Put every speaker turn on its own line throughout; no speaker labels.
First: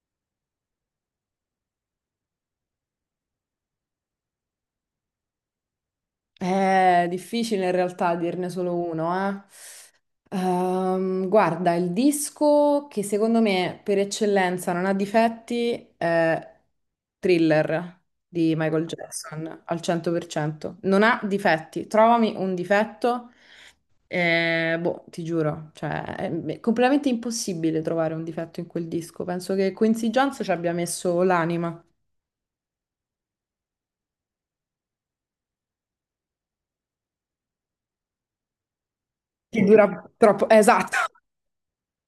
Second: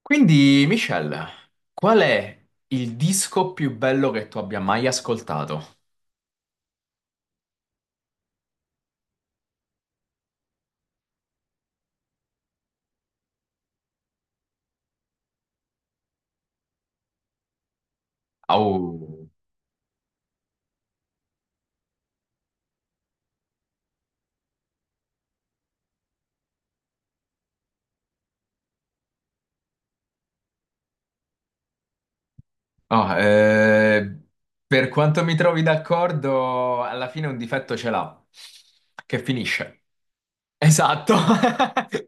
Quindi, Michelle, qual è il disco più bello che tu abbia mai ascoltato?
È difficile in realtà dirne solo uno, eh. Guarda, il disco che secondo me per eccellenza non ha difetti è Thriller di Michael
Au.
Jackson al 100%. Non ha difetti. Trovami un difetto, boh, ti giuro, cioè, è completamente impossibile trovare un difetto in quel disco. Penso che Quincy Jones ci abbia messo l'anima.
Ah, eh, per quanto mi trovi d'accordo, alla fine un difetto ce l'ha, che
Che
finisce.
dura troppo. Esatto,
Esatto.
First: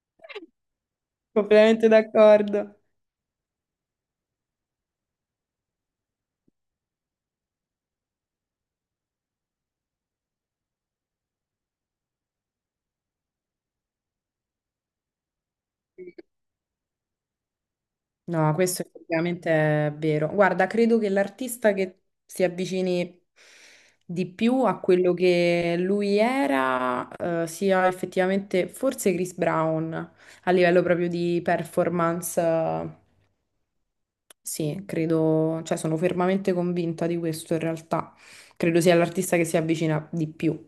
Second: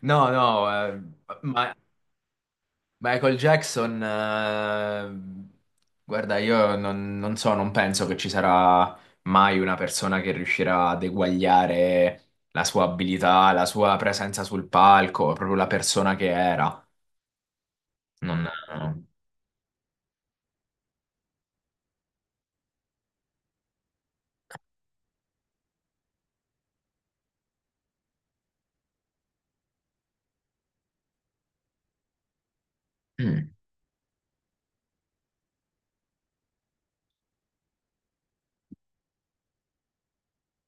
No, no, ma
completamente d'accordo.
Michael Jackson, guarda, io non so, non penso che ci sarà mai una persona che riuscirà ad eguagliare la sua abilità, la sua presenza sul palco, proprio la persona che era. Non...
No, questo effettivamente è vero. Guarda, credo che l'artista che si avvicini di più a quello che lui era, sia effettivamente forse Chris Brown a livello proprio di performance.
Mm.
Sì, credo, cioè sono fermamente convinta di questo in realtà. Credo sia l'artista che si avvicina di più.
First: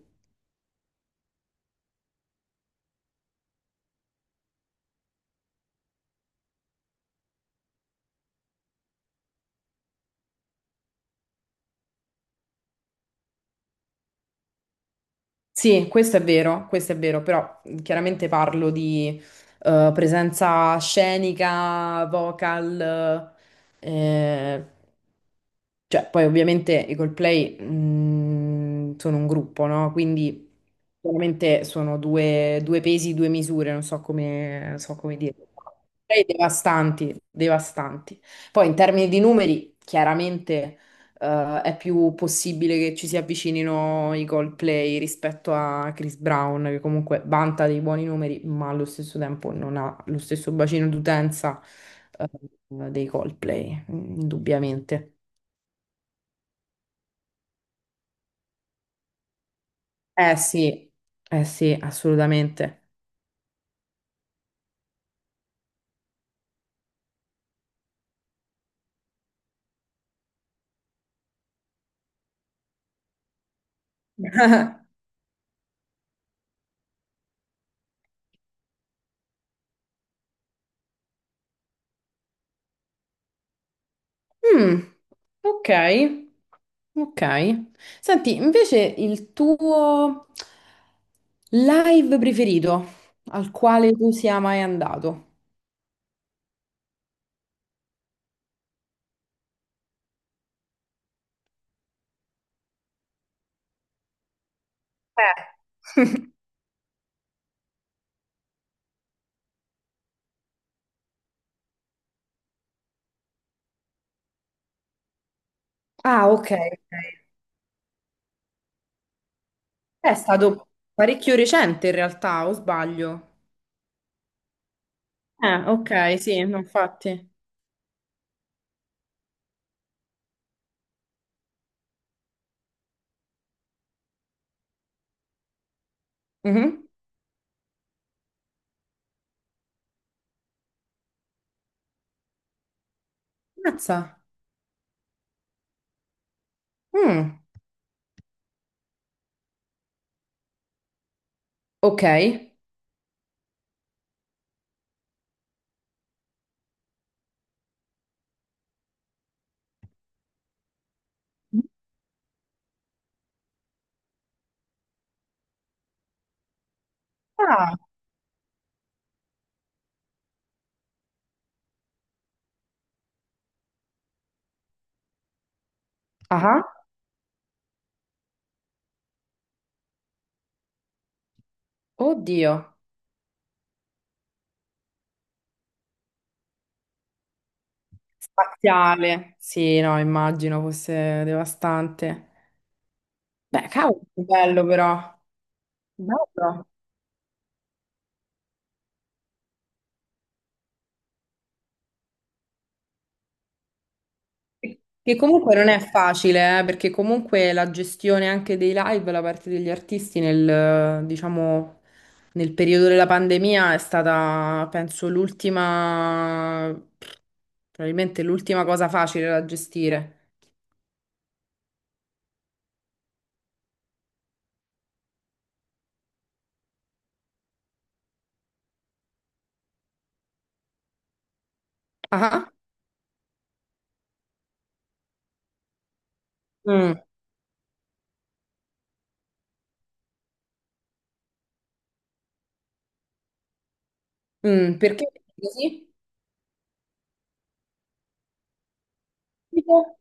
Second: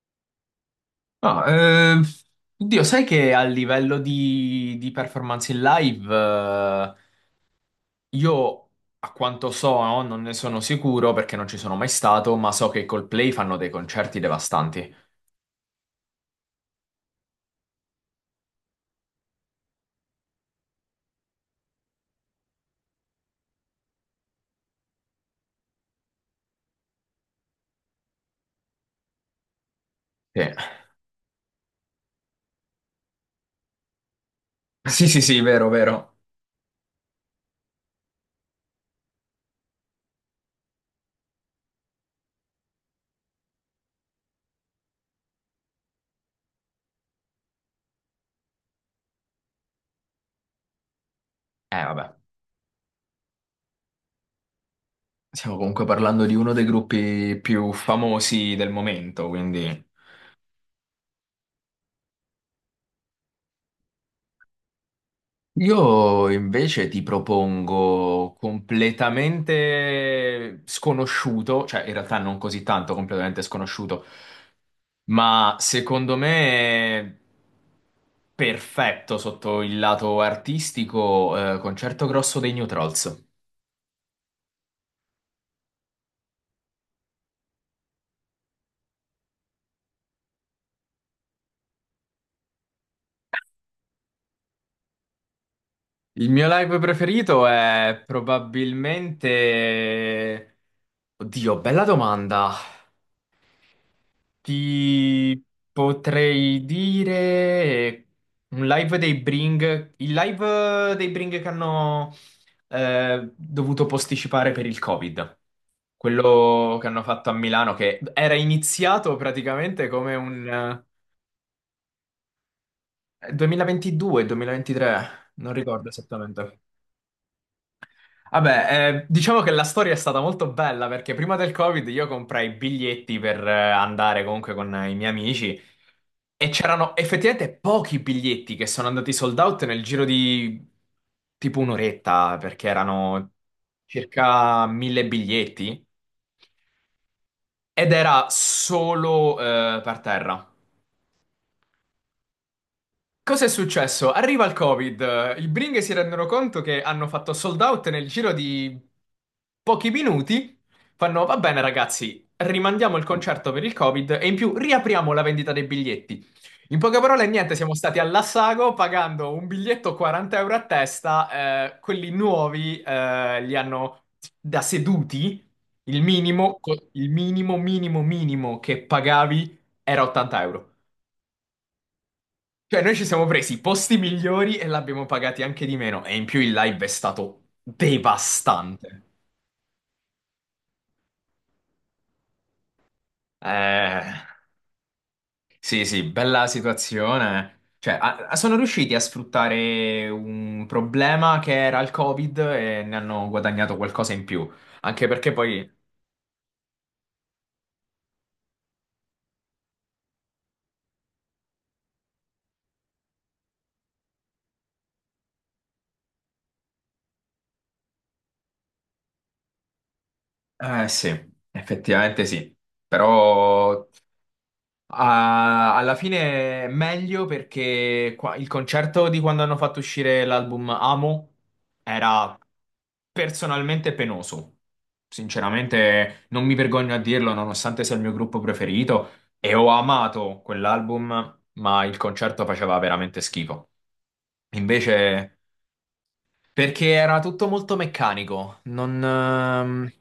No, oddio, sai che a livello di performance in live, io a quanto so, no, non ne sono sicuro perché non ci sono mai stato, ma so che i Coldplay fanno dei concerti devastanti.
Sì, questo è vero, però chiaramente parlo di presenza scenica, vocal, eh, cioè poi ovviamente i Coldplay sono un gruppo, no?
Sì.
Quindi chiaramente sono due pesi, due misure, non so come, so
Sì,
come
sì,
dire.
sì, vero, vero.
Coldplay devastanti, devastanti. Poi in termini di numeri, chiaramente è più possibile che ci si avvicinino i Coldplay rispetto a Chris Brown, che comunque vanta dei buoni numeri, ma allo stesso tempo non ha lo stesso bacino d'utenza,
Vabbè.
eh, dei Coldplay, indubbiamente.
Stiamo comunque parlando di uno dei gruppi più famosi del momento, quindi...
Eh sì, eh sì, assolutamente.
Io invece ti propongo completamente sconosciuto, cioè in realtà non così tanto completamente sconosciuto, ma secondo me perfetto sotto il lato artistico, Concerto Grosso dei New Trolls.
Mm, ok, ok. Senti, invece il tuo live preferito al quale tu sia mai andato?
Il mio live preferito è probabilmente... Oddio, bella domanda. Ti
Eh.
potrei dire un live dei Bring, il live dei Bring che hanno dovuto posticipare per il Covid.
Ah, ok,
Quello che hanno
ok.
fatto a Milano, che era iniziato praticamente
È
come
stato
un
parecchio recente in realtà, o sbaglio?
2022-2023, non ricordo
Ok, sì, no,
esattamente.
infatti.
Vabbè, diciamo che la storia è stata molto bella perché prima del Covid io comprai i biglietti per andare comunque con i miei amici e
Mhm.
c'erano effettivamente pochi biglietti che sono andati sold out nel giro di tipo un'oretta perché erano
Mazza.
circa 1000 biglietti
Mm,
ed era solo per terra.
ok.
Cosa è successo? Arriva il Covid, i Bring si rendono conto che hanno fatto sold out nel giro di pochi minuti, fanno va bene ragazzi, rimandiamo il concerto per il Covid e in più riapriamo la vendita dei biglietti. In poche parole, niente, siamo
Ah,
stati all'assago pagando un biglietto 40€ a testa, quelli nuovi li hanno da seduti, il minimo,
ah,
il minimo, minimo che pagavi era 80€.
oddio.
Cioè, noi ci siamo presi i posti migliori e l'abbiamo pagati anche di meno. E in più il live è stato devastante.
Spaziale. Sì, no, immagino fosse devastante. Beh, cavolo, che
Eh,
bello però.
sì, sì, bella
Bello.
situazione. Cioè, sono riusciti a sfruttare un problema che era il Covid e ne hanno guadagnato qualcosa in più. Anche
Che
perché
comunque non
poi...
è facile, perché comunque la gestione anche dei live da parte degli artisti nel, diciamo, nel periodo della pandemia è stata, penso, l'ultima, probabilmente l'ultima cosa facile da gestire.
Eh sì, effettivamente sì. Però ah, alla fine è meglio perché il concerto di quando hanno fatto uscire l'album Amo era
Ah,
personalmente penoso. Sinceramente, non mi vergogno
mm,
a dirlo, nonostante sia il mio gruppo preferito, e ho amato quell'album, ma il concerto faceva veramente schifo.
perché
Invece,
così?
perché era tutto molto meccanico,
Tipo?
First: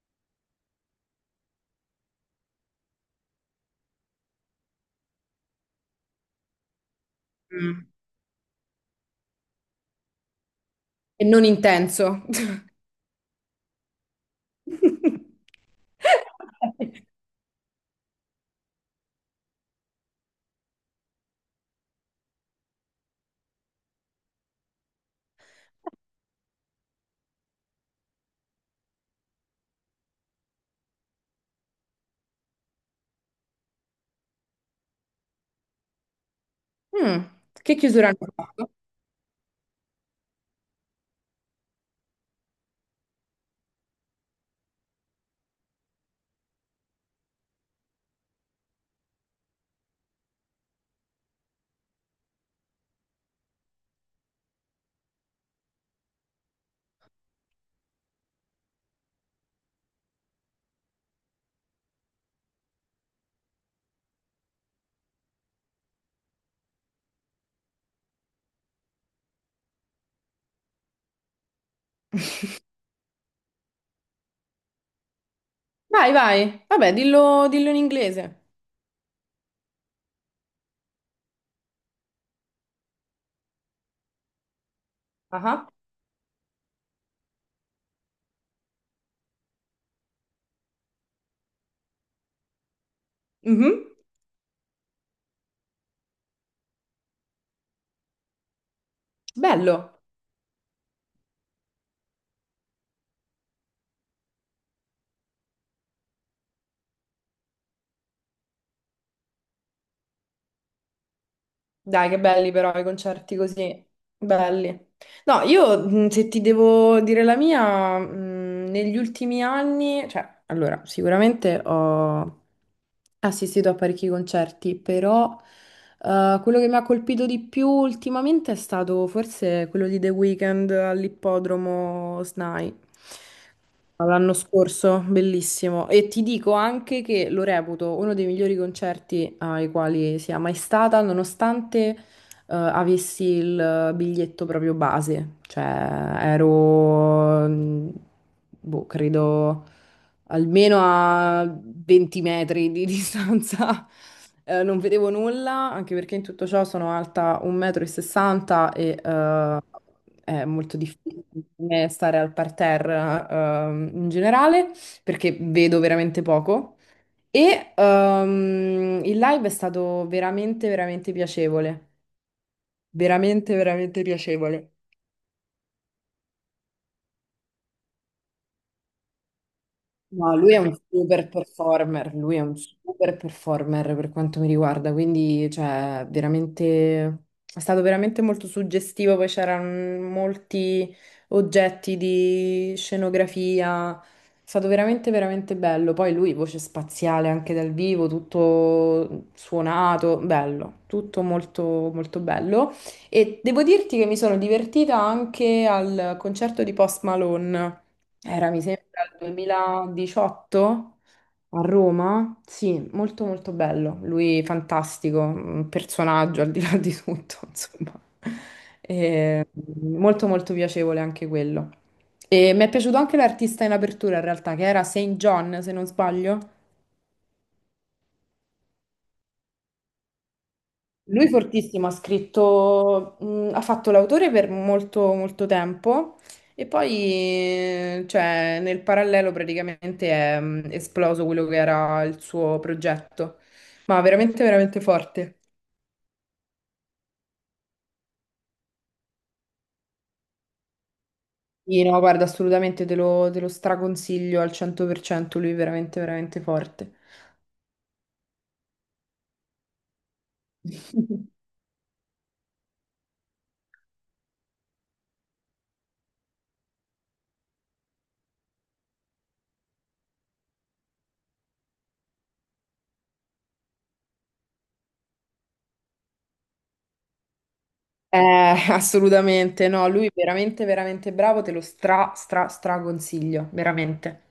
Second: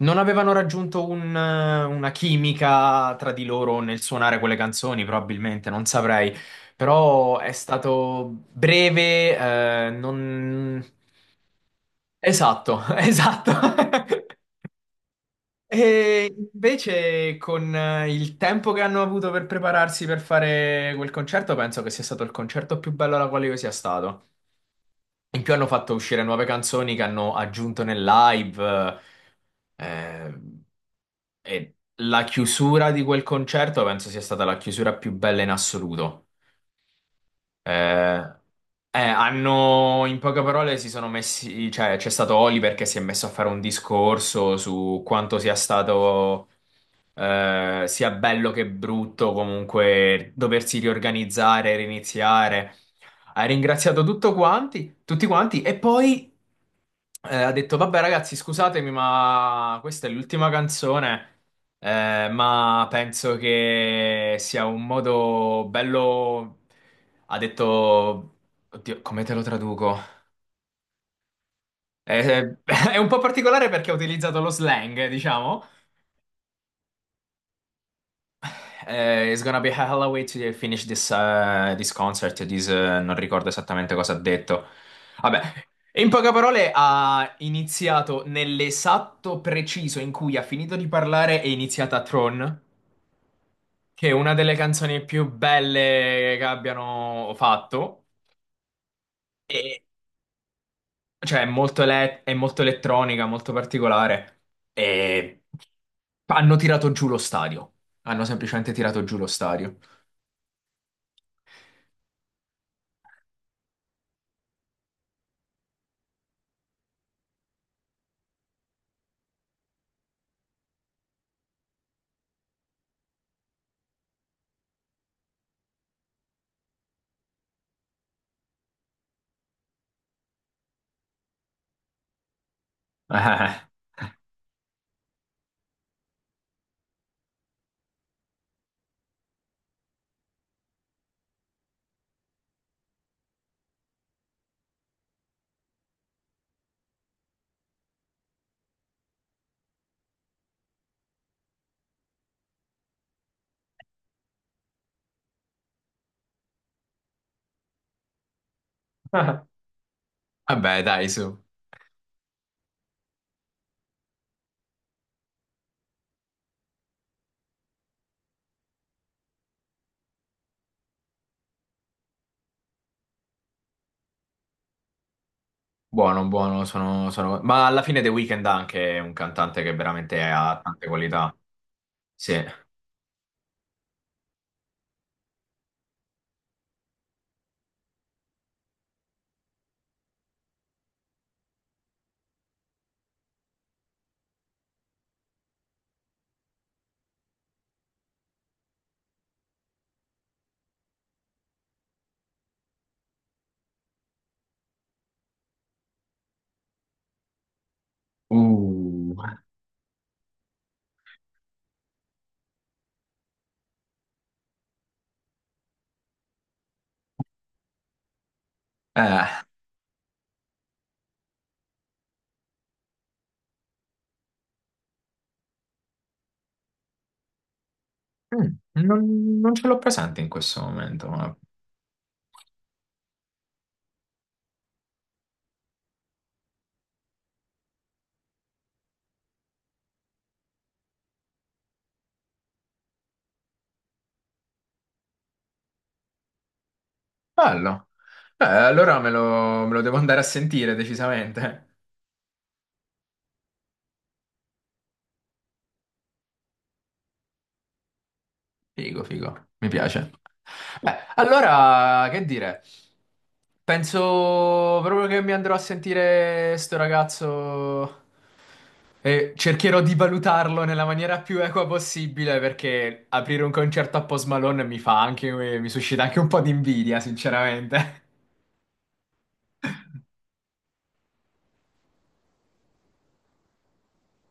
non avevano raggiunto una chimica tra di loro nel suonare quelle canzoni, probabilmente, non saprei. Però è
Mm.
stato breve, non...
E non intenso.
Esatto, esatto. E invece con il tempo che hanno avuto per prepararsi per fare quel concerto, penso che sia stato il concerto più bello alla quale io sia stato. In più hanno fatto uscire nuove canzoni che hanno aggiunto nel live. eh, e la chiusura di quel concerto penso sia stata la chiusura più bella in assoluto.
Mm. Che chiusura hanno
Eh,
fatto?
Hanno, in poche parole, si sono messi, cioè c'è stato Oliver che si è messo a fare un discorso su quanto sia stato sia bello che brutto, comunque doversi riorganizzare, riniziare. Ha ringraziato tutto quanti, tutti quanti e poi ha detto: Vabbè, ragazzi, scusatemi, ma questa è l'ultima canzone. Ma penso che sia un modo bello. Ha detto. Oddio, come te lo traduco? Eh, è un po' particolare perché ha utilizzato lo slang, diciamo.
Vai, vai. Vabbè, dillo in inglese.
It's gonna be a hell of a way to finish this, this concert. This, non ricordo esattamente cosa ha detto. Vabbè,
Ah, ah.
in poche parole ha iniziato nell'esatto preciso in cui ha finito di parlare è iniziata Tron,
Mhm.
che è una delle canzoni più belle che abbiano fatto.
Bello.
E, cioè, è molto, è molto elettronica, molto particolare. E hanno tirato giù lo stadio. Hanno semplicemente tirato giù lo stadio.
Dai, che belli però i concerti così. Belli. No, io se ti devo dire la mia, negli ultimi anni, cioè, allora, sicuramente ho assistito a parecchi concerti, però quello che mi ha colpito di più ultimamente è stato forse quello di The Weeknd all'ippodromo SNAI. L'anno scorso, bellissimo. E ti dico anche che lo reputo uno dei migliori concerti ai quali sia mai stata, nonostante avessi il biglietto proprio base, cioè ero, boh, credo almeno a 20 metri di distanza. Non vedevo nulla, anche perché in tutto ciò sono alta 1,60 m e sessanta e è molto
Vabbè, dai,
difficile
su.
per me stare al parterre in generale perché vedo veramente poco. E il live è stato veramente, veramente piacevole veramente, veramente piacevole.
Buono, buono, ma alla fine The Weeknd ha anche è un cantante che veramente
No, lui è
ha
un
tante
super
qualità.
performer,
Sì.
lui è un super performer per quanto mi riguarda, quindi cioè, veramente, è stato veramente molto suggestivo, poi c'erano molti oggetti di scenografia, è stato veramente, veramente bello, poi lui voce spaziale anche dal vivo, tutto suonato, bello, tutto molto, molto bello e devo dirti che mi sono divertita anche al concerto di Post Malone. Era, mi sembra,
Uh.
il 2018 a Roma. Sì, molto molto bello. Lui fantastico, un personaggio al di là di tutto, insomma.
Eh,
E, molto molto piacevole anche quello. E mi è piaciuto anche l'artista in apertura, in realtà, che era Saint John, se non sbaglio.
mm, non, non ce l'ho presente in questo momento,
Lui
ma
fortissimo, ha scritto, ha fatto l'autore per molto, molto tempo e poi, cioè, nel parallelo praticamente è esploso quello che era il suo progetto. Ma veramente, veramente forte.
bello. Allora me lo devo andare a sentire decisamente.
Sì, no, guarda, assolutamente te lo straconsiglio al 100%, lui è veramente, veramente forte.
Figo, figo, mi piace. Beh, allora, che dire? Penso proprio che mi andrò a sentire sto ragazzo e cercherò di valutarlo nella maniera più equa possibile perché aprire un concerto a Post Malone mi fa anche, mi suscita anche un po' di invidia, sinceramente.
Assolutamente, no, lui veramente, veramente bravo, te lo stra, stra, stra consiglio, veramente.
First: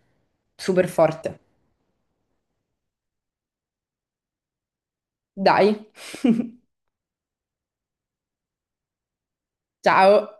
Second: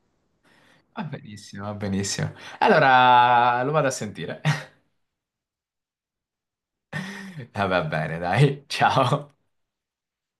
Super
Va
forte.
benissimo, va benissimo. Allora, lo vado a sentire.
Dai.
Va bene, dai, ciao.
Ciao.